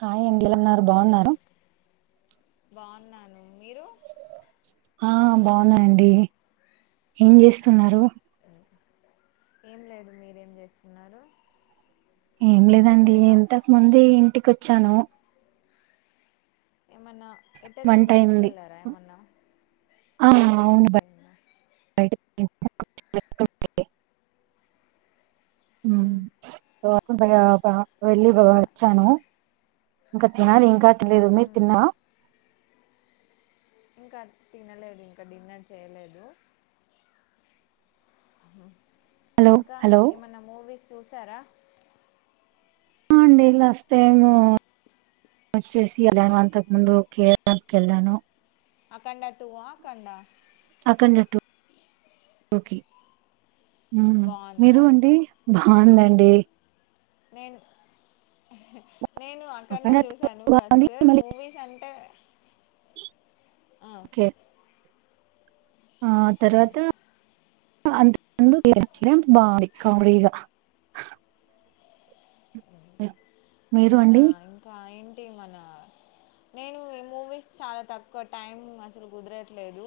హాయండ్ ఎలఉన్నారు బాగున్నారా బాన్న అండి మీరు ఆ బాగున్నానండి ఏం జేస్తున్నారు ఏం లేదు మీరేం జేస్తున్నారు ఏం లేదండి ఇంతక ముందే ఇంటికోచ్చాను. ఏమన్నా ఎట్టెళ్లరు వంట అయింది బైటికేళ్ళారా ఏమన్నా ఆ వైన్ అవును బై టైంలో [inaudible] ఉమ్, మ్మ్ [unintelligible] వెళ్లి ఏమ వాచ్చాను ఇంక తినాలి ఇంకా తినలేదు మీర్ ఉమ్, తిన్నా ఇంకా తినలేదు ఇంకా డిన్నర్ చేయలేదు. ఆహా హలో ఇంకా హలో ఏమన్న మూవీస్ చూసారా అ అండి లాస్ట్ టైము వచ్చేసి ఎలానో అంతకు ముందు కేరళ కెళ్ళాను అఖండ టు ఆ అఖండ్ అఖండ టు కి మ్మ్ బాగుందా మీరు అండి బాందండి నేన్ ఎహ్ నేను అఖండ అక్కడ చూసాను బాగుంది ఫస్ట్ మూవీస్ అంటే ఆ, ఒకే ఆ తర్వాత [inaudible] బావుంది కామ్డీగా మీరు మన అండి ఇంకా ఏంటి మన నేను ఈ మూవీస్ చాలా తక్కువ టైం అసలు గుదరట్లేదు.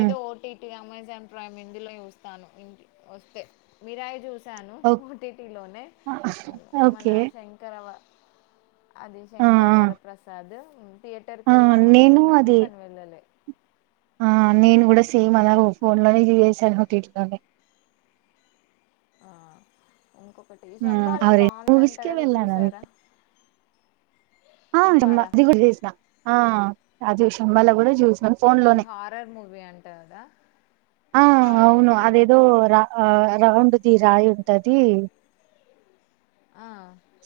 ఏదో ఓటిటిగా అమెజాన్ ప్రైమ్ హిందీ లో చూస్తాను. ఒస్తే మిరాయి చూస్ సాను ఓ ఓటీటీలోనే మన ఓకే శంకరవ అది ఆ శంకరవరప్రసాద్ థియేటర్ ఆ కెళ్దాం. నేను అనుకున్నాము అది కానివెళ్ళలే ఆ నేను కూడా సేమ్ అలానే ఫోన్ లోనే చూసేసాను ఓటిటిలోనే ఆ ఇంకొకటి ఉమ్, ఆ శంబాలా రెండు మూవీస్ బాగుందంట కే కదా వెళ్ళాను చూసారా అంతే ఆ మ శంబాల అది గూడ చూస్న ఆ అది చూస్న మల్ల గూడ అది హారర్ మూవీ అంటార్ ఆ అవును అదేదో రా ఆ రౌండ్ ది రాయుంటది. ఆ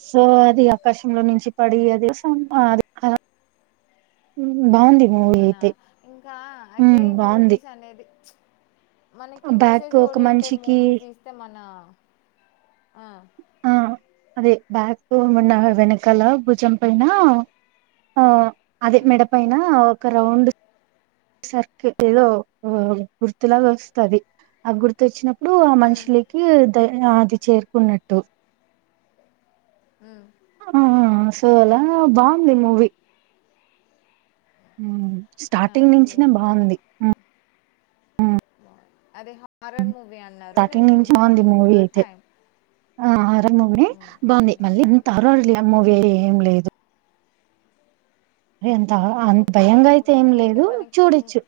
సో అది ఆకాశంలో నుంచి పడి అది సౌండ్ మన ఇంకా అయితే ఉమ్, బాగుంది మూవీస్ అనేది మనకి బ్యాక్ మెసేజ్ ఒక ఓరియంటెడ్ మనిషికి మూవీస్ తీస్తే మనా అది బ్యాక్ మన వెనకాల భుజం పైన ఆ అదే ఉమ్ మెడ పైన ఒక రౌండ్ సర్కిల్ ఏదో గుర్తులాగా వస్తాది ఆ గుర్తోచినపుడ్ అప్పుడా ఉమ్ మనుషులకి ద అది చేరుకున్నట్టు ఉమ్ ఆ సో అలా బావుంది మూవీ మన స్టార్టింగ్ ఇదేంటి మన నుంచినెబాగుంది. ఆ అదే హారర్ మూవీ అన్నారు నేను నుంచి చూద్దాం బాగుంది అనుకున్న టైం రర్ మూవీ ఉమ్ బాగుంది మనకి మళ్ళీ మూ- అంత హారర్ మూవీ అయితే ఎమ్ లేదు ఎ అంత అంత ఒకటి భయంగ అయితే ఆ, ఏం ఏంటి లేదు మనకి చూడచ్చు.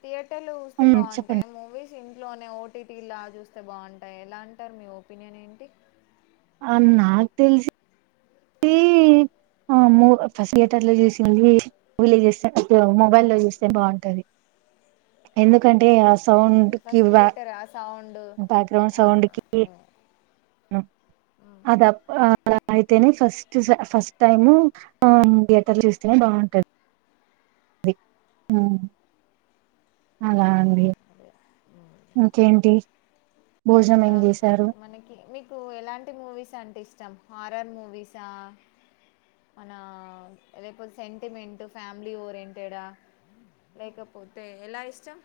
థియేటర్లో చూస్తే చెప్పండి బాగుంటాయ మూవీస్ ఇన్ ఇంట్లోనే ఓటీటీలా చూస్తే బాగుంటాయి ఎలా అంటారు. మీ ఒపీనియన్ ఏంటి అ నాక్ తెలిసి ఆ మూ ఫస్ట్ థియేటర్లో చూసినవీ మొబైల్లో చూస్తే బాగుంటది ఎందుకంటే ఆ అంతే సౌండ్ కి ఫస్ట్ వా థియేటర్ ఆ సౌండ్ బ్యాక్ గ్రౌండ్ ఆ, సౌండ్ కి ఉమ్. అదప్ అలా అయితేనే ఫస్ట్ ఫస్టైము ఆ థియేటర్ చూస్తేనే బాగుంటది. అది అలా అండి. ఇంకేంటి ఇంకా భోజనాలేం చేసారు. మనకి మీకు ఎలాంటి మూవీస్ అంటే ఇష్టం హారర్ మూవీసా మనా లేక్పోతే సెంటిమెంట్ ఫ్యామిలీ ఓరియంటెడా లేకపోతే ఎలా ఇష్టం.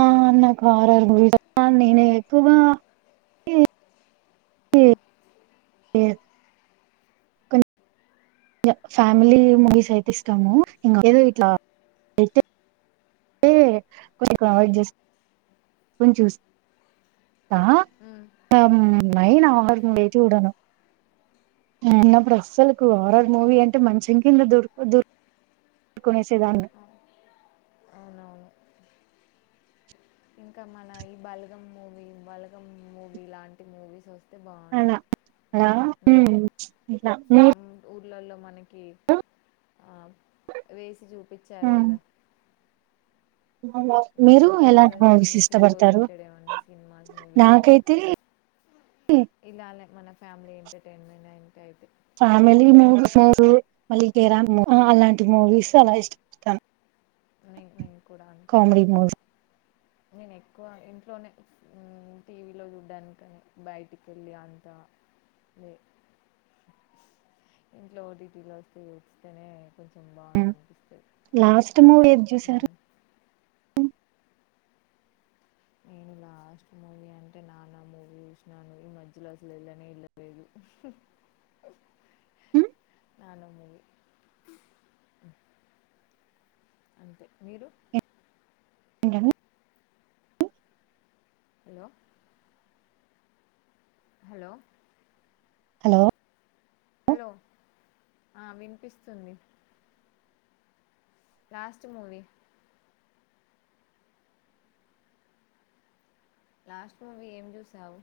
ఆ నాక్ హారర్ మూవీస్ నేనెక్కువా ఉ ఏ ఫ్యామిలీ మూవీస్ అయితే ఇష్టము. ఇం ఏదో ఇట్లా అయితే ఏ [unintelligible] ఆ ఉమ్, ఉమ్. [unintelligible] చిన్నప్పుడస్సలుకు హారర్ మూవీ అంటే మంచం కింద దూరిపో దూర్ కునేసేదాన్ని అవునవును ఇంకా మన ఈ బల్గం మూవీ బలగం మూవీ లాంటి మూవీస్ వస్ ఒస్తే అలా బాగుంటాయ్ అలా మ్ ఇట్లా మీరు చినం ఉ లల్లో మనకి అ వేసి చూపించారు కదా ఉమ్ మీరు అలా ఎలాంటి మూవీస్ మెసేజ్ ఇష్టపడతారు ఓరియంటెడ్ ఏమన్నా సినిమాస్ మూవీస్ అయితే నాకైతే ఇలానే మన ఫ్యామిలీ ఎంటర్టైన్మెంట్ అంతే అయితే ఫ్యామిలీ మూవీస్ మళ్ళీరా కే రాంప్ ఉమ్, అలాంటి మూవీస్ అలా ఇష్టపడతాను. నేను నేను కూడా అంతే కామెడీ మూవీస్ ఎక్కువ ఇంట్లోనే ఉమ్ టీవీలో చూడ్డానికి బయటికెళ్ళి అంతా మ్ ఇంట్లో ఓటీటీలో వస్తే చుస్తేనే కొంచెం బాగుందనిపిస్తది లాస్ట్ మూవీ ఏది చూసారు ఏనులా లాస్ట్ మూవీ అంటే నాన్న మూవీ చూసినా అండి ఈ మధ్యలో అసలు వెళ్ళనే వెళ్ళలేదు నాన్న మూవీ అంతే మీరు ఏంటండి హలో హలో హలో హలో ఆ వినిపిస్తుంది లాస్ట్ మూవి లాస్ట్ మూవీ ఏం చూసావు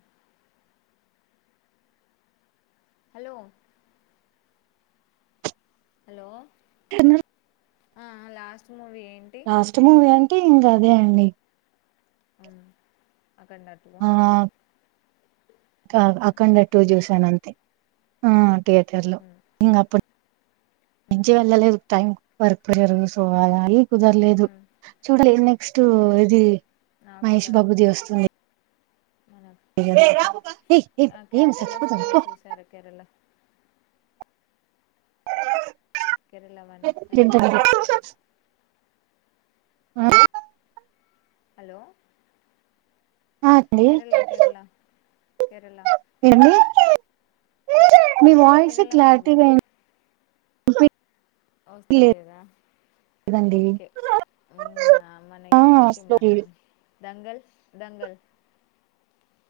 హలో హలో కన్న డ్ ఆ ఆ లాస్ట్ మూవీ ఎం లాస్ట్ మూవీ అంటే ఇంగ అదే అండి అవునా ఆ కద్ అఖండటూ చూసానంతే థియేటర్ లో ఇంగ అప్పుడ్ నుంచి వెళ్ళలేదు టైం వర్క్ సో [unintelligible] కుదరలేదు చూడలి నెక్స్ట్ ఇది నాకు కూడా మహేష్ బాబుది వస్తుంది మన ఏ ఏమ్ కేరళ సప్పుడది స్టోరీ చూసారా కేరళ కేరళ వన్ ఏంటండీ కేరళ టూ హలో ఆ కేరళ అండీఏ మండి కేరళ కేరళ మీ వాయిసే కేరళ మూవీ క్లారిటీగ ఒస్తలేదా ఓకే ఇంగ ఆ మన ఇది ఏంటి మన దంగల్ దంగల్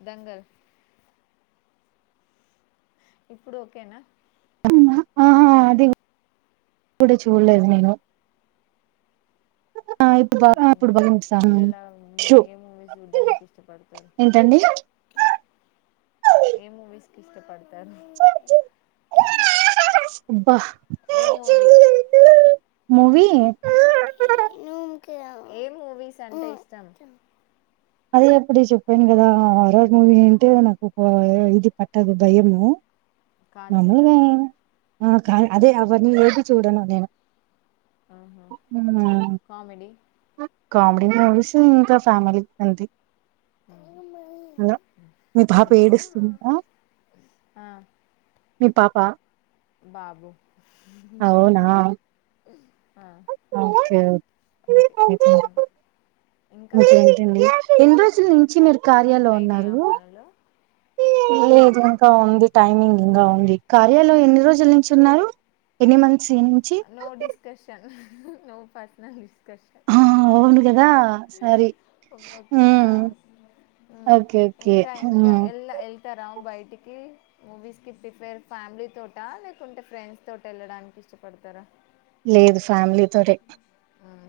దంగల్ ఇప్పుడు ఓకేనా ఆ అ అది కు కూడ చూడలేదు నేను ఆ ఇప్పుడు బా ఇప్పుడు బా ఇంకా మీరు ఎలా మూవి షో ఏ మూవీస్ చూడ్డానికి ఇష్టపడుతరు ఏంటండి ఏ మూవిస్కి ఇష్టపడుత్ టర్ అబ్బా ఏ మూవీ మూవీ ఏ మూవీస్ అంటే ఇష్టం అదే అప్పుడు చెప్పాను కదా హరర్ మూవీ అంటే నాకు ఇది పట్టదు భయము. కాంచనా మాములుగా ఆ కా అదే అవిఅన్నీ చూడన నేను ఆహా మ్మ్. కామెడి కామెడీ మూవీస్, ఇంకా ఫ్యామిలీ అంతే అలో మీ పాప ఏడుస్తుందా? మీ పాపా బాబు అవునా ఆ ఓకే ఓకే ఒ అవును ఇంకా ఓకేేంటండి ఎన్నిడ్రోజుల్నుంచి మీరు కార్యాలో అయినయా ఉన్నారు పనులు లేదు ఇంకా ఉంది టైమింగ్ ఇంగా ఉంది కార్యలో ఎన్ని రోజుల నుంచి ఉన్నారు ఎన్ని మన్ సి నుంచి no discussion no personal discussion ఆ అవును గదా సారీ ఓకే ఆ ఉమ్ ఉ ఓకే ఓకే ఇంకా ఇంకా ఉమ్ ఎల్ ఏళ్తారా బయ ఇటికి మూవీస్ కి ప్రిఫేర్ ఫ్యామిలీ తోట లేకుంటే ఫ్రెండ్స్ తోటేళ్ళడానికి ఇష్ట పడ్తారా లేదు ఫ్యామిలీ తోటే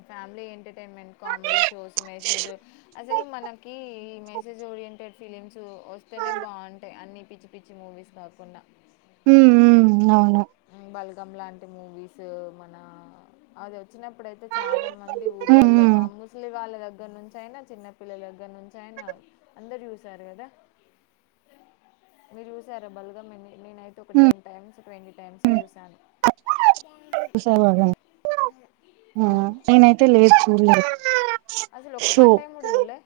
family entertainment, comedy shows message అసలు మనకి మెసేజ్ ఓరియంటెడ్ ఫిలిమ్స్ వస్తేనే బాగుంటాయి. అన్ని పిచ్చి పిచ్చి మూవీస్ కాకుండా హుహు అవ్ను బల్గమ్ లాంటి మూవీస్ మన అదో వచ్చినప్పుడయితే చాలా మంది ఉమ్ ఊర్లలో ఉమ్ ఆ ముస్లి వాళ్ళ దగ్గర దగ్గర నుంచి అయినా, చిన్నపిల్లల దగ్గరుంచైనా అందరు చూశారు కదా. మీరు చూసర బల్గాం నేనైతే ఒక ఉమ్ టెన్ టైమ్స్, ట్వంటీ టైమ్స్ చూశాను. చుసామల్లా ఆ అవును. నేనైతే లేదు చూడలేదు అసలు ఒక షో వన్ టైమ్ గూడా జూడలే?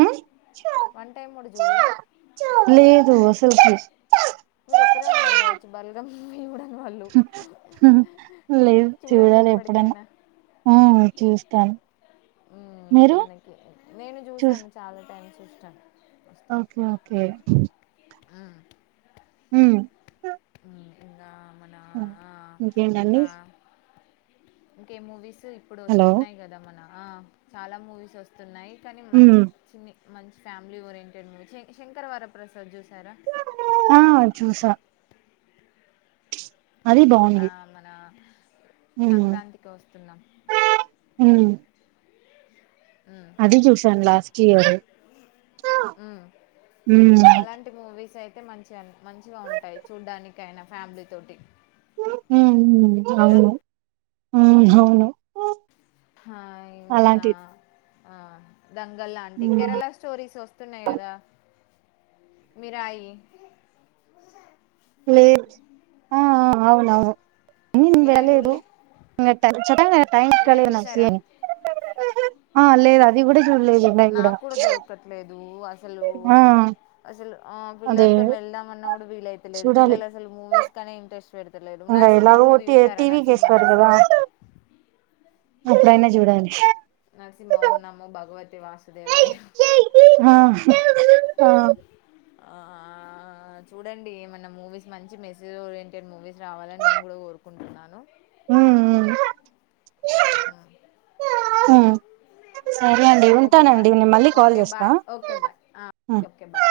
మ్ వన్ టైమ్ గూడా జూడలే? లేదు అసలుకి అ మీరు ఒక్కరే ఉన్నారు కావచ్చు బల్గమ్ యూడన్వాళ్ళు లేదు చూడాలి ఎప్పుడైనా ఉ చూస్తాం. ఉమ్ మనకి నేను చూసాను చాలా టైమ్స్ ఇష్టం. ఆహా ఓకే ఓకే హ్మ్ హు హ్మ్ ఇంగా మన అ ఆ ఇంకేంటండీ? ఇంకా ఇంకే మూవీస్ ఇప్పుడు హలో వస్తున్నాయ్ కదా మన ఆ చాలా మూవీసోస్తున్నాయి. కానీ మంచి ఉమ్ చిన్ని మంచి ఫ్యామిలీ ఓరియంటెడ్ శంకరవరప్రసాద్ చూసి ఆ చూసా అది మ్ ఆ బాగుంది మన ఉమ్ సంక్రాంతికోస్తున్నాం. ఉమ్ అది చూసాను లాస్టీయరు హ్మ్ ఉమ్ అలాంటి మూవీస్ అయితే మంచిగా మంచిగా ఉంటాయి చూడ్డానికి అయినా ఫ్యామ్లీతోటి. హు అవ్ను హు అవ్ను హా ఇది మన ఆ దంగల్ లాంటి, ఉమ్ కేరళ స్టోరీస్ ఓస్తున్నాయి కదా. మీరాయి లేద్ ఆ అవునవును ఉ నేన్ మిరాయి వెళ్ళేదు చూడలే చప్ప టైమ్ మిరాయి నచ్చలే నాకి చూసారా ఆ లేదు అది కూడా చూడలేదు ఇంకా ఇప్పుడు హలో అసలు ఆ అదే పిల్లలతో వెళ్దామన్నా కూడా వీలైతలేదు. చూడాలి పిల్లలు అసలు మూవీస్ కనే ఇంట్రెస్ట్ పెడతలేదు. నర్సింహమూ టే టీవికేస్తరు కద అప్పుడైనా చూడాలి. నర్సింహ ఓం నమో భగవతి వాసుదేవాయ ఆ ఆ ఆ ఆ ఆ చూడండి ఏమన్నా మూవీస్ మంచి మెసేజ్ ఓరియంటెడ్ మూవీస్ రావాలని నేను కూడా కోరుకుంటున్నాను ఉ ఉ ఆ సరేనా ఉమ్ సరే అండి ఓకే నా ఉంటానండి నేను మళ్ళీ కాల్ ఓకే చేస్తా bye okay bye okay okay bye ఉమ్